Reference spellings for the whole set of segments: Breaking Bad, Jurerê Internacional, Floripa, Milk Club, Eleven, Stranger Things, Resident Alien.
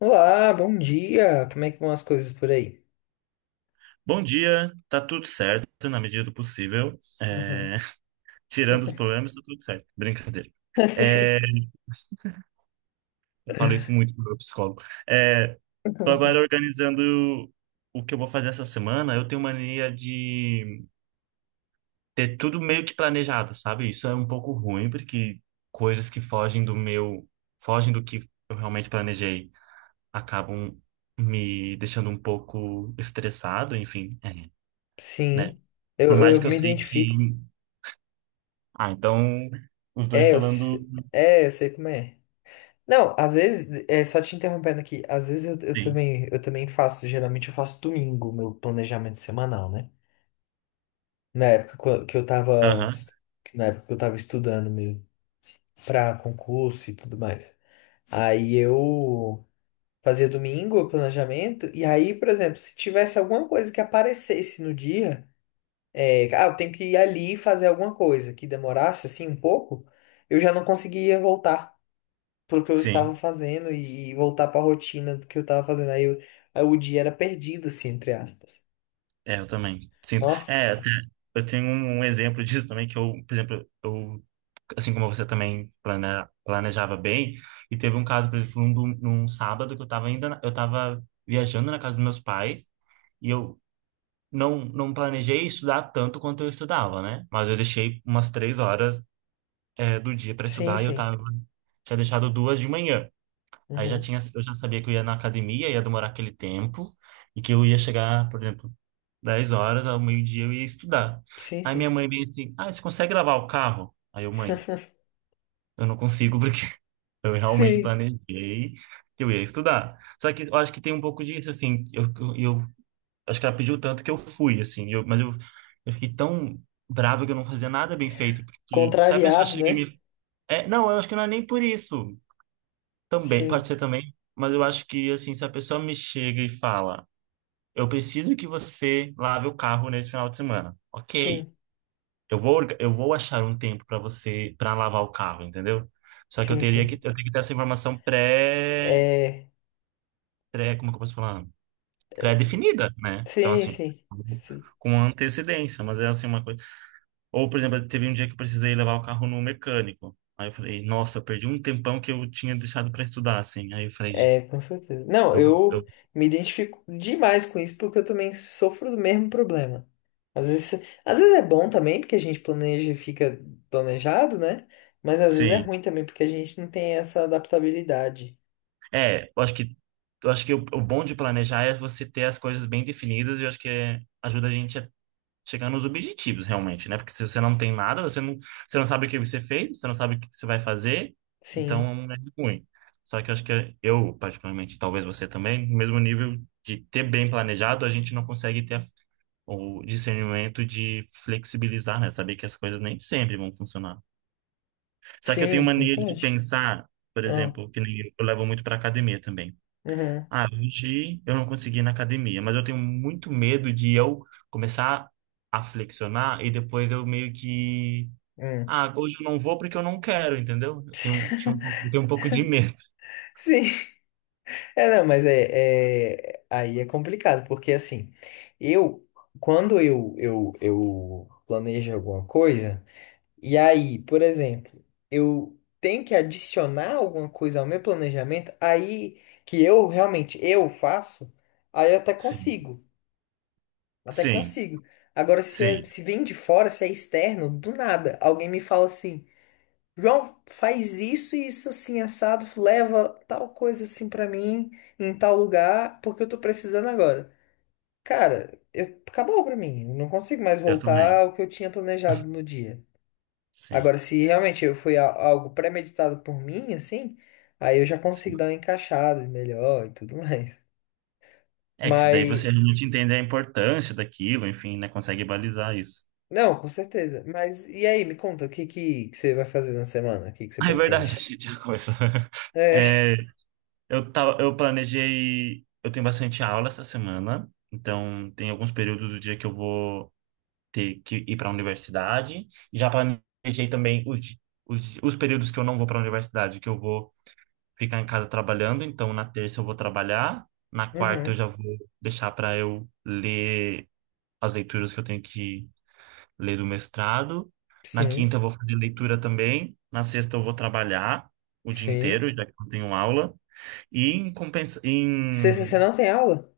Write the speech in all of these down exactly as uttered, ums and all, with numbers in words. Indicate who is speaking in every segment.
Speaker 1: Olá, bom dia! Como é que vão as coisas por aí?
Speaker 2: Bom dia, tá tudo certo na medida do possível.
Speaker 1: Uhum.
Speaker 2: É, tirando os problemas, tá tudo certo. Brincadeira. É, eu falo isso muito pro meu psicólogo. É... Tô agora organizando o que eu vou fazer essa semana. Eu tenho mania de ter tudo meio que planejado, sabe? Isso é um pouco ruim, porque coisas que fogem do meu, fogem do que eu realmente planejei, acabam me deixando um pouco estressado, enfim, é, né?
Speaker 1: Sim, eu,
Speaker 2: Por mais
Speaker 1: eu
Speaker 2: que eu
Speaker 1: me
Speaker 2: sei
Speaker 1: identifico.
Speaker 2: que Ah, então os dois
Speaker 1: É, eu,
Speaker 2: falando.
Speaker 1: se- é, eu sei como é. Não, às vezes, é, só te interrompendo aqui, às vezes eu, eu
Speaker 2: Sim.
Speaker 1: também, eu também faço, geralmente eu faço domingo, o meu planejamento semanal, né? Na época co- que eu tava,
Speaker 2: Aham.
Speaker 1: es- na época que eu tava estudando mesmo, pra concurso e tudo mais. Aí eu fazia domingo o planejamento, e aí, por exemplo, se tivesse alguma coisa que aparecesse no dia, é, ah, eu tenho que ir ali fazer alguma coisa que demorasse assim um pouco, eu já não conseguia voltar pro que eu estava
Speaker 2: Sim.
Speaker 1: fazendo e, e voltar para a rotina do que eu estava fazendo. Aí, eu- aí o dia era perdido, assim, entre aspas.
Speaker 2: É, eu também. Sinto. É,
Speaker 1: Nossa,
Speaker 2: até eu tenho um um exemplo disso também, que eu, por exemplo, eu, assim como você também plane- planejava bem, e teve um caso, por exemplo, num, num sábado que eu tava ainda, na- eu tava viajando na casa dos meus pais, e eu não, não planejei estudar tanto quanto eu estudava, né? Mas eu deixei umas três horas, é, do dia para
Speaker 1: sim,
Speaker 2: estudar e eu
Speaker 1: sim.
Speaker 2: tava, tinha deixado duas de manhã. Aí já
Speaker 1: Uhum.
Speaker 2: tinha, eu já sabia que eu ia na academia, ia demorar aquele tempo, e que eu ia chegar, por exemplo, dez horas, ao meio-dia eu ia estudar.
Speaker 1: Sim,
Speaker 2: Aí minha
Speaker 1: sim.
Speaker 2: mãe veio assim, ah, você consegue lavar o carro? Aí eu, mãe, eu não consigo porque eu realmente
Speaker 1: Sim.
Speaker 2: planejei que eu ia estudar. Só que eu acho que tem um pouco disso, assim, eu, eu, eu- acho que ela pediu tanto que eu fui, assim, eu, mas eu, eu fiquei tão bravo que eu não fazia nada bem feito, porque se a pessoa
Speaker 1: Contrariado,
Speaker 2: chega e
Speaker 1: né?
Speaker 2: me... É, não, eu acho que não é nem por isso. Também, pode
Speaker 1: Sim,
Speaker 2: ser também, mas eu acho que, assim, se a pessoa me chega e fala, eu preciso que você lave o carro nesse final de semana. Ok,
Speaker 1: sim,
Speaker 2: eu vou, orga- eu vou achar um tempo para você, para lavar o carro, entendeu? Só que eu
Speaker 1: sim,
Speaker 2: teria que, eu
Speaker 1: sim.
Speaker 2: tenho que ter essa informação pré,
Speaker 1: É,
Speaker 2: pré, como que eu posso falar? Pré-definida, né? Então,
Speaker 1: sim,
Speaker 2: assim,
Speaker 1: sim.
Speaker 2: com antecedência, mas é assim uma coisa. Ou, por exemplo, teve um dia que eu precisei levar o carro no mecânico. Aí eu falei, nossa, eu perdi um tempão que eu tinha deixado para estudar, assim. Aí eu falei,
Speaker 1: É, com certeza. Não,
Speaker 2: eu,
Speaker 1: eu
Speaker 2: eu,
Speaker 1: me identifico demais com isso porque eu também sofro do mesmo problema. Às vezes, às vezes é bom também porque a gente planeja e fica planejado, né? Mas às vezes é
Speaker 2: sim.
Speaker 1: ruim também porque a gente não tem essa adaptabilidade.
Speaker 2: É, eu acho que eu acho que o, o bom de planejar é você ter as coisas bem definidas e eu acho que é- ajuda a gente a chegar nos objetivos realmente, né? Porque se você não tem nada, você não, você não sabe o que você fez, você não sabe o que você vai fazer,
Speaker 1: Sim,
Speaker 2: então é ruim. Só que eu acho que eu, particularmente, talvez você também, no mesmo nível de ter bem planejado, a gente não consegue ter a- o discernimento de flexibilizar, né? Saber que as coisas nem sempre vão funcionar. Só que eu tenho
Speaker 1: sim,
Speaker 2: mania de
Speaker 1: exatamente.
Speaker 2: pensar, por
Speaker 1: Ah,
Speaker 2: exemplo, que nem eu, eu levo muito para academia também.
Speaker 1: uhum,
Speaker 2: Ah, hoje eu não consegui ir na academia, mas eu tenho muito medo de eu começar a flexionar e depois eu meio que.
Speaker 1: hum.
Speaker 2: Ah, hoje eu não vou porque eu não quero, entendeu? Eu tenho, tinha um, pouco- eu tenho um pouco de medo.
Speaker 1: Sim, é, não, mas é, é- aí é complicado porque assim, eu, quando eu, eu, eu planejo alguma coisa. E aí, por exemplo, eu tenho que adicionar alguma coisa ao meu planejamento, aí que eu realmente eu faço, aí eu até
Speaker 2: Sim.
Speaker 1: consigo, até
Speaker 2: Sim,
Speaker 1: consigo. Agora, se, é-
Speaker 2: sim,
Speaker 1: se vem de fora, se é externo, do nada, alguém me fala assim, João, faz isso e isso assim, assado, leva tal coisa assim pra mim, em tal lugar, porque eu tô precisando agora. Cara, eu, acabou pra mim, eu não consigo mais
Speaker 2: eu
Speaker 1: voltar
Speaker 2: também.
Speaker 1: ao que eu tinha planejado no dia.
Speaker 2: Sim,
Speaker 1: Agora, se realmente eu foi a- algo premeditado por mim, assim, aí eu já consigo dar
Speaker 2: sim.
Speaker 1: uma encaixada melhor e tudo mais.
Speaker 2: É que daí
Speaker 1: Mas,
Speaker 2: você realmente entende a importância daquilo, enfim, né? Consegue balizar isso.
Speaker 1: não, com certeza. Mas, e aí, me conta, o que que, que você vai fazer na semana? O que que você
Speaker 2: Ah, é verdade, a
Speaker 1: pretende?
Speaker 2: gente já começou.
Speaker 1: É,
Speaker 2: É, eu tava, eu planejei. Eu tenho bastante aula essa semana, então tem alguns períodos do dia que eu vou ter que ir para a universidade. Já planejei também os, di- os, di- os períodos que eu não vou para a universidade, que eu vou ficar em casa trabalhando. Então, na terça eu vou trabalhar, na quarta eu
Speaker 1: uhum,
Speaker 2: já vou deixar para eu ler as leituras que eu tenho que ler do mestrado. Na quinta
Speaker 1: sim,
Speaker 2: eu vou fazer leitura também. Na sexta eu vou trabalhar o dia
Speaker 1: sim.
Speaker 2: inteiro, já que eu não tenho aula. E em compensa...
Speaker 1: Sexta
Speaker 2: em
Speaker 1: você não tem aula?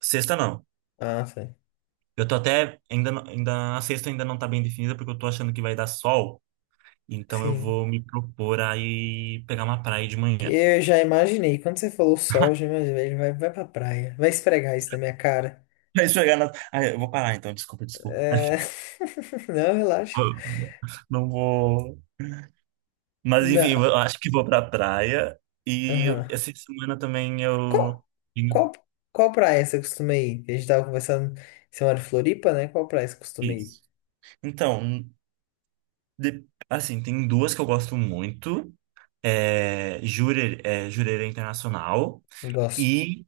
Speaker 2: sexta não.
Speaker 1: Ah, sim.
Speaker 2: Eu tô até ainda não- ainda a sexta ainda não tá bem definida porque eu tô achando que vai dar sol, então eu
Speaker 1: Sim.
Speaker 2: vou me propor aí pegar uma praia de
Speaker 1: Que
Speaker 2: manhã.
Speaker 1: eu já imaginei. Quando você falou sol, eu já imaginei. Ele vai, vai pra praia. Vai esfregar isso na minha cara.
Speaker 2: Vai pegar na... Ah, eu vou parar então, desculpa, desculpa.
Speaker 1: É... Não, relaxa.
Speaker 2: Eu não vou. Mas enfim, eu acho que vou pra praia e eu-
Speaker 1: Não.
Speaker 2: essa semana também eu
Speaker 1: Qual,
Speaker 2: tenho
Speaker 1: qual, qual praia você costuma ir? A gente tava conversando, você mora em Floripa, né? Qual praia você costuma ir?
Speaker 2: isso. Então, de- assim, tem duas que eu gosto muito. É, Jurer, é, Jureira Internacional.
Speaker 1: Gosto.
Speaker 2: E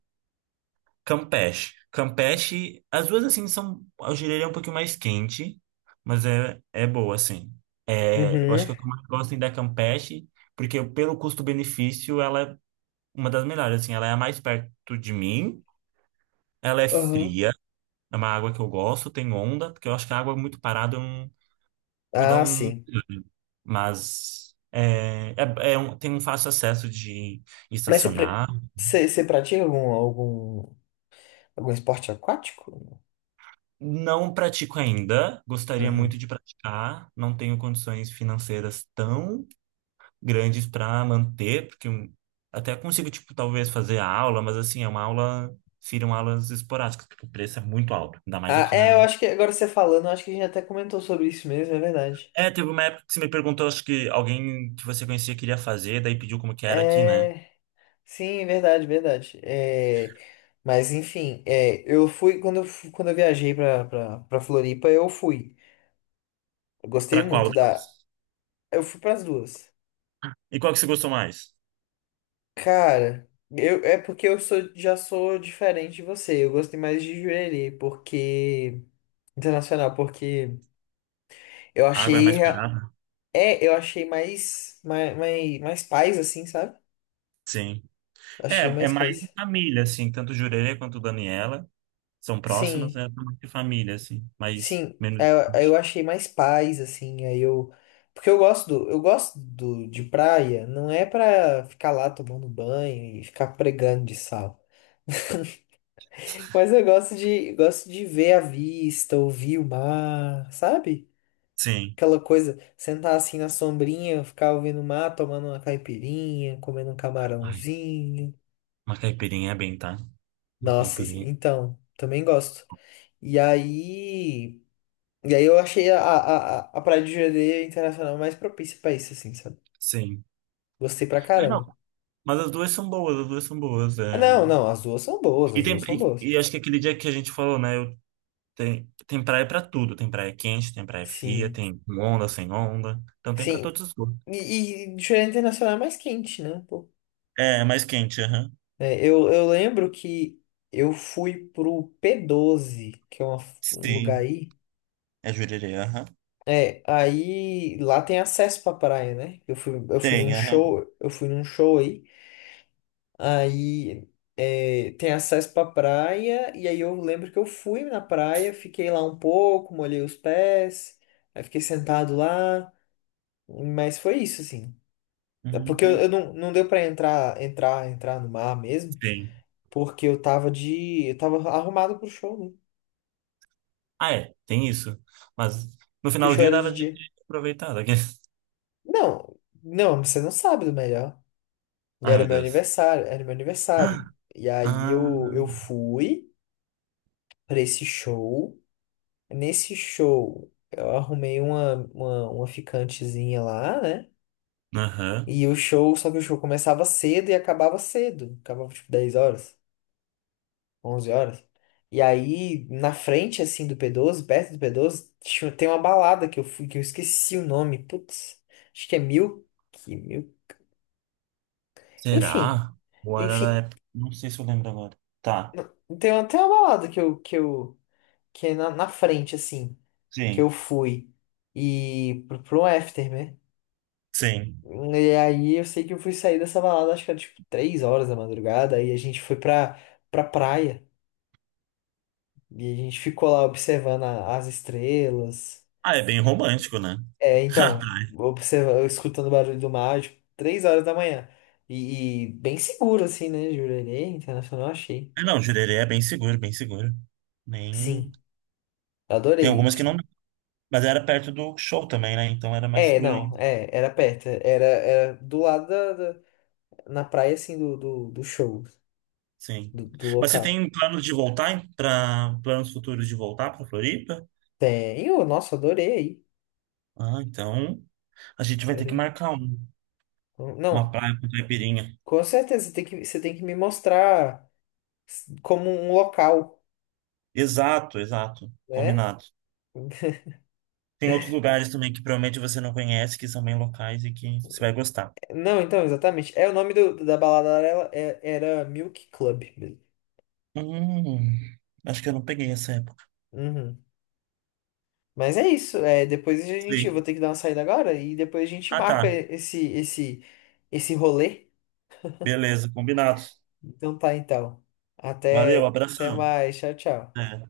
Speaker 2: Campeche. Campeche, as duas assim são, eu diria, um pouquinho mais quente, mas é, é boa, assim. É, eu acho
Speaker 1: Uhum.
Speaker 2: que o que eu mais gosto ainda é Campeche, porque pelo custo-benefício ela é uma das melhores, assim, ela é a mais perto de mim, ela é
Speaker 1: Uhum.
Speaker 2: fria, é uma água que eu gosto, tem onda, porque eu acho que a água muito parada eu não- me dá
Speaker 1: Ah,
Speaker 2: um...
Speaker 1: sim.
Speaker 2: Mas é, é, é um- tem um fácil acesso de
Speaker 1: Mas você, pre-
Speaker 2: estacionar.
Speaker 1: você, você pratica algum, algum, algum esporte aquático?
Speaker 2: Não pratico ainda, gostaria
Speaker 1: Uhum.
Speaker 2: muito de praticar, não tenho condições financeiras tão grandes para manter, porque um- até consigo, tipo, talvez fazer a aula, mas assim, é uma aula, seriam aulas esporádicas, porque o preço é muito alto, ainda mais
Speaker 1: Ah,
Speaker 2: aqui
Speaker 1: é, eu
Speaker 2: na.
Speaker 1: acho que agora você falando, eu acho que a gente até comentou sobre isso mesmo, é verdade.
Speaker 2: É, teve uma época que você me perguntou, acho que alguém que você conhecia queria fazer, daí pediu como que era aqui, né?
Speaker 1: É, sim, é verdade, é verdade. É, mas enfim, é, eu fui quando eu, fu- quando eu viajei pra, pra, pra Floripa, eu fui. Eu gostei
Speaker 2: Para qual
Speaker 1: muito da.
Speaker 2: delas?
Speaker 1: Eu fui pras duas.
Speaker 2: E qual que você gostou mais?
Speaker 1: Cara, eu, é porque eu sou, já sou diferente de você. Eu gostei mais de Jurerê, porque Internacional, porque eu
Speaker 2: A água é
Speaker 1: achei...
Speaker 2: mais
Speaker 1: rea-
Speaker 2: barata?
Speaker 1: É, eu achei mais, mais, mais, mais paz, assim, sabe?
Speaker 2: Sim.
Speaker 1: Achei
Speaker 2: É, é
Speaker 1: mais
Speaker 2: mais de
Speaker 1: paz.
Speaker 2: família, assim, tanto Jureira quanto Daniela. São próximas,
Speaker 1: Sim,
Speaker 2: é tamanho de família, assim, mas
Speaker 1: sim.
Speaker 2: menos de
Speaker 1: Eu, eu
Speaker 2: vinte.
Speaker 1: achei mais paz, assim. Aí eu. Porque eu gosto do, eu gosto do, de praia. Não é pra ficar lá tomando banho e ficar pregando de sal. Mas eu gosto de, gosto de ver a vista, ouvir o mar, sabe?
Speaker 2: Sim.
Speaker 1: Aquela coisa, sentar assim na sombrinha, ficar ouvindo o mar, tomando uma caipirinha, comendo um
Speaker 2: Ai,
Speaker 1: camarãozinho.
Speaker 2: uma caipirinha é bem, tá? Uma
Speaker 1: Nossa, assim,
Speaker 2: caipirinha.
Speaker 1: então, também gosto. E aí, e aí eu achei a, a, a a Praia de Jureira Internacional mais propícia pra isso, assim, sabe?
Speaker 2: Sim.
Speaker 1: Gostei pra
Speaker 2: É, não,
Speaker 1: caramba.
Speaker 2: mas as duas são boas, as duas são boas.
Speaker 1: Ah, não,
Speaker 2: É...
Speaker 1: não, as duas são boas,
Speaker 2: E,
Speaker 1: as
Speaker 2: tem,
Speaker 1: duas são boas.
Speaker 2: e, e acho que aquele dia que a gente falou, né? Eu, tem, tem praia pra tudo. Tem praia quente, tem praia fria,
Speaker 1: Sim,
Speaker 2: tem com onda, sem onda. Então tem pra
Speaker 1: sim.
Speaker 2: todos os gostos.
Speaker 1: E, e Jureira Internacional é mais quente, né?
Speaker 2: É, é mais quente, aham.
Speaker 1: É, eu, eu lembro que eu fui pro pê doze que é uma- um lugar
Speaker 2: Sim.
Speaker 1: aí.
Speaker 2: É jurerê, aham.
Speaker 1: É, aí lá tem acesso pra praia, né? Eu fui, eu fui num
Speaker 2: Tem, aham.
Speaker 1: show, eu fui num show aí. Aí é, tem acesso pra praia, e aí eu lembro que eu fui na praia, fiquei lá um pouco, molhei os pés, aí fiquei sentado lá, mas foi isso, assim. É. Porque eu,
Speaker 2: Uhum.
Speaker 1: eu não, não deu pra entrar, entrar, entrar no mar mesmo,
Speaker 2: Sim.
Speaker 1: porque eu tava de, eu tava arrumado pro show, né?
Speaker 2: Ah, é, tem isso. Mas no
Speaker 1: Que o show
Speaker 2: finalzinho
Speaker 1: era de
Speaker 2: dava de
Speaker 1: dia.
Speaker 2: aproveitar. Daquele.
Speaker 1: Não, não, você não sabe do melhor.
Speaker 2: Ai,
Speaker 1: Era
Speaker 2: meu
Speaker 1: meu
Speaker 2: Deus.
Speaker 1: aniversário, era meu aniversário. E aí
Speaker 2: Ah,
Speaker 1: eu, eu fui pra esse show. Nesse show, eu arrumei uma, uma, uma ficantezinha lá, né?
Speaker 2: aham.
Speaker 1: E o show, só que o show começava cedo e acabava cedo. Acabava tipo dez horas, onze horas. E aí, na frente, assim, do pê doze perto do pê doze tinha- tem uma balada que eu fui, que eu esqueci o nome. Putz, acho que é Mil. Que Mil. Enfim.
Speaker 2: Será? Ou era da
Speaker 1: Enfim,
Speaker 2: época? Não sei se eu lembro agora. Tá.
Speaker 1: tem até uma balada que eu, que eu, que é na, na frente, assim, que eu
Speaker 2: Sim.
Speaker 1: fui. E pro, pro after, né?
Speaker 2: Sim.
Speaker 1: E aí eu sei que eu fui sair dessa balada, acho que era tipo três horas da madrugada, aí a gente foi pra, pra praia. E a gente ficou lá observando a- as estrelas.
Speaker 2: Ah, é bem romântico, né?
Speaker 1: É, então, observa, escutando o barulho do mar, tipo, três horas da manhã. E, e bem seguro, assim, né, Jurerê Internacional, achei.
Speaker 2: Ah, não, Jurerê é bem seguro, bem seguro. Nem...
Speaker 1: Sim,
Speaker 2: Tem
Speaker 1: adorei,
Speaker 2: algumas que não...
Speaker 1: assim.
Speaker 2: Mas era perto do show também, né? Então era mais
Speaker 1: É,
Speaker 2: seguro
Speaker 1: não,
Speaker 2: ainda.
Speaker 1: é, era perto, era, era do lado da, da- na praia, assim, do, do, do show,
Speaker 2: Sim.
Speaker 1: do, do
Speaker 2: Mas você
Speaker 1: local.
Speaker 2: tem plano de voltar para planos futuros de voltar para Floripa?
Speaker 1: Tem, ô, nossa, adorei aí,
Speaker 2: Ah, então a gente vai ter que
Speaker 1: adorei.
Speaker 2: marcar um-
Speaker 1: Com-
Speaker 2: uma
Speaker 1: Não,
Speaker 2: praia com caipirinha.
Speaker 1: com certeza, você tem que, você tem que me mostrar como um local,
Speaker 2: Exato, exato.
Speaker 1: né?
Speaker 2: Combinado. Tem outros lugares também que provavelmente você não conhece, que são bem locais e que você vai gostar.
Speaker 1: Não, então, exatamente, é o nome do, da balada era, é- era Milk Club, mesmo.
Speaker 2: Hum, acho que eu não peguei essa época.
Speaker 1: Uhum. Mas é isso, é, depois a gente, eu vou
Speaker 2: Sim.
Speaker 1: ter que dar uma saída agora, e depois a gente
Speaker 2: Ah,
Speaker 1: marca
Speaker 2: tá.
Speaker 1: esse, esse, esse rolê.
Speaker 2: Beleza, combinado.
Speaker 1: Então tá, então.
Speaker 2: Valeu,
Speaker 1: Até, até
Speaker 2: abração.
Speaker 1: mais. Tchau, tchau.
Speaker 2: É.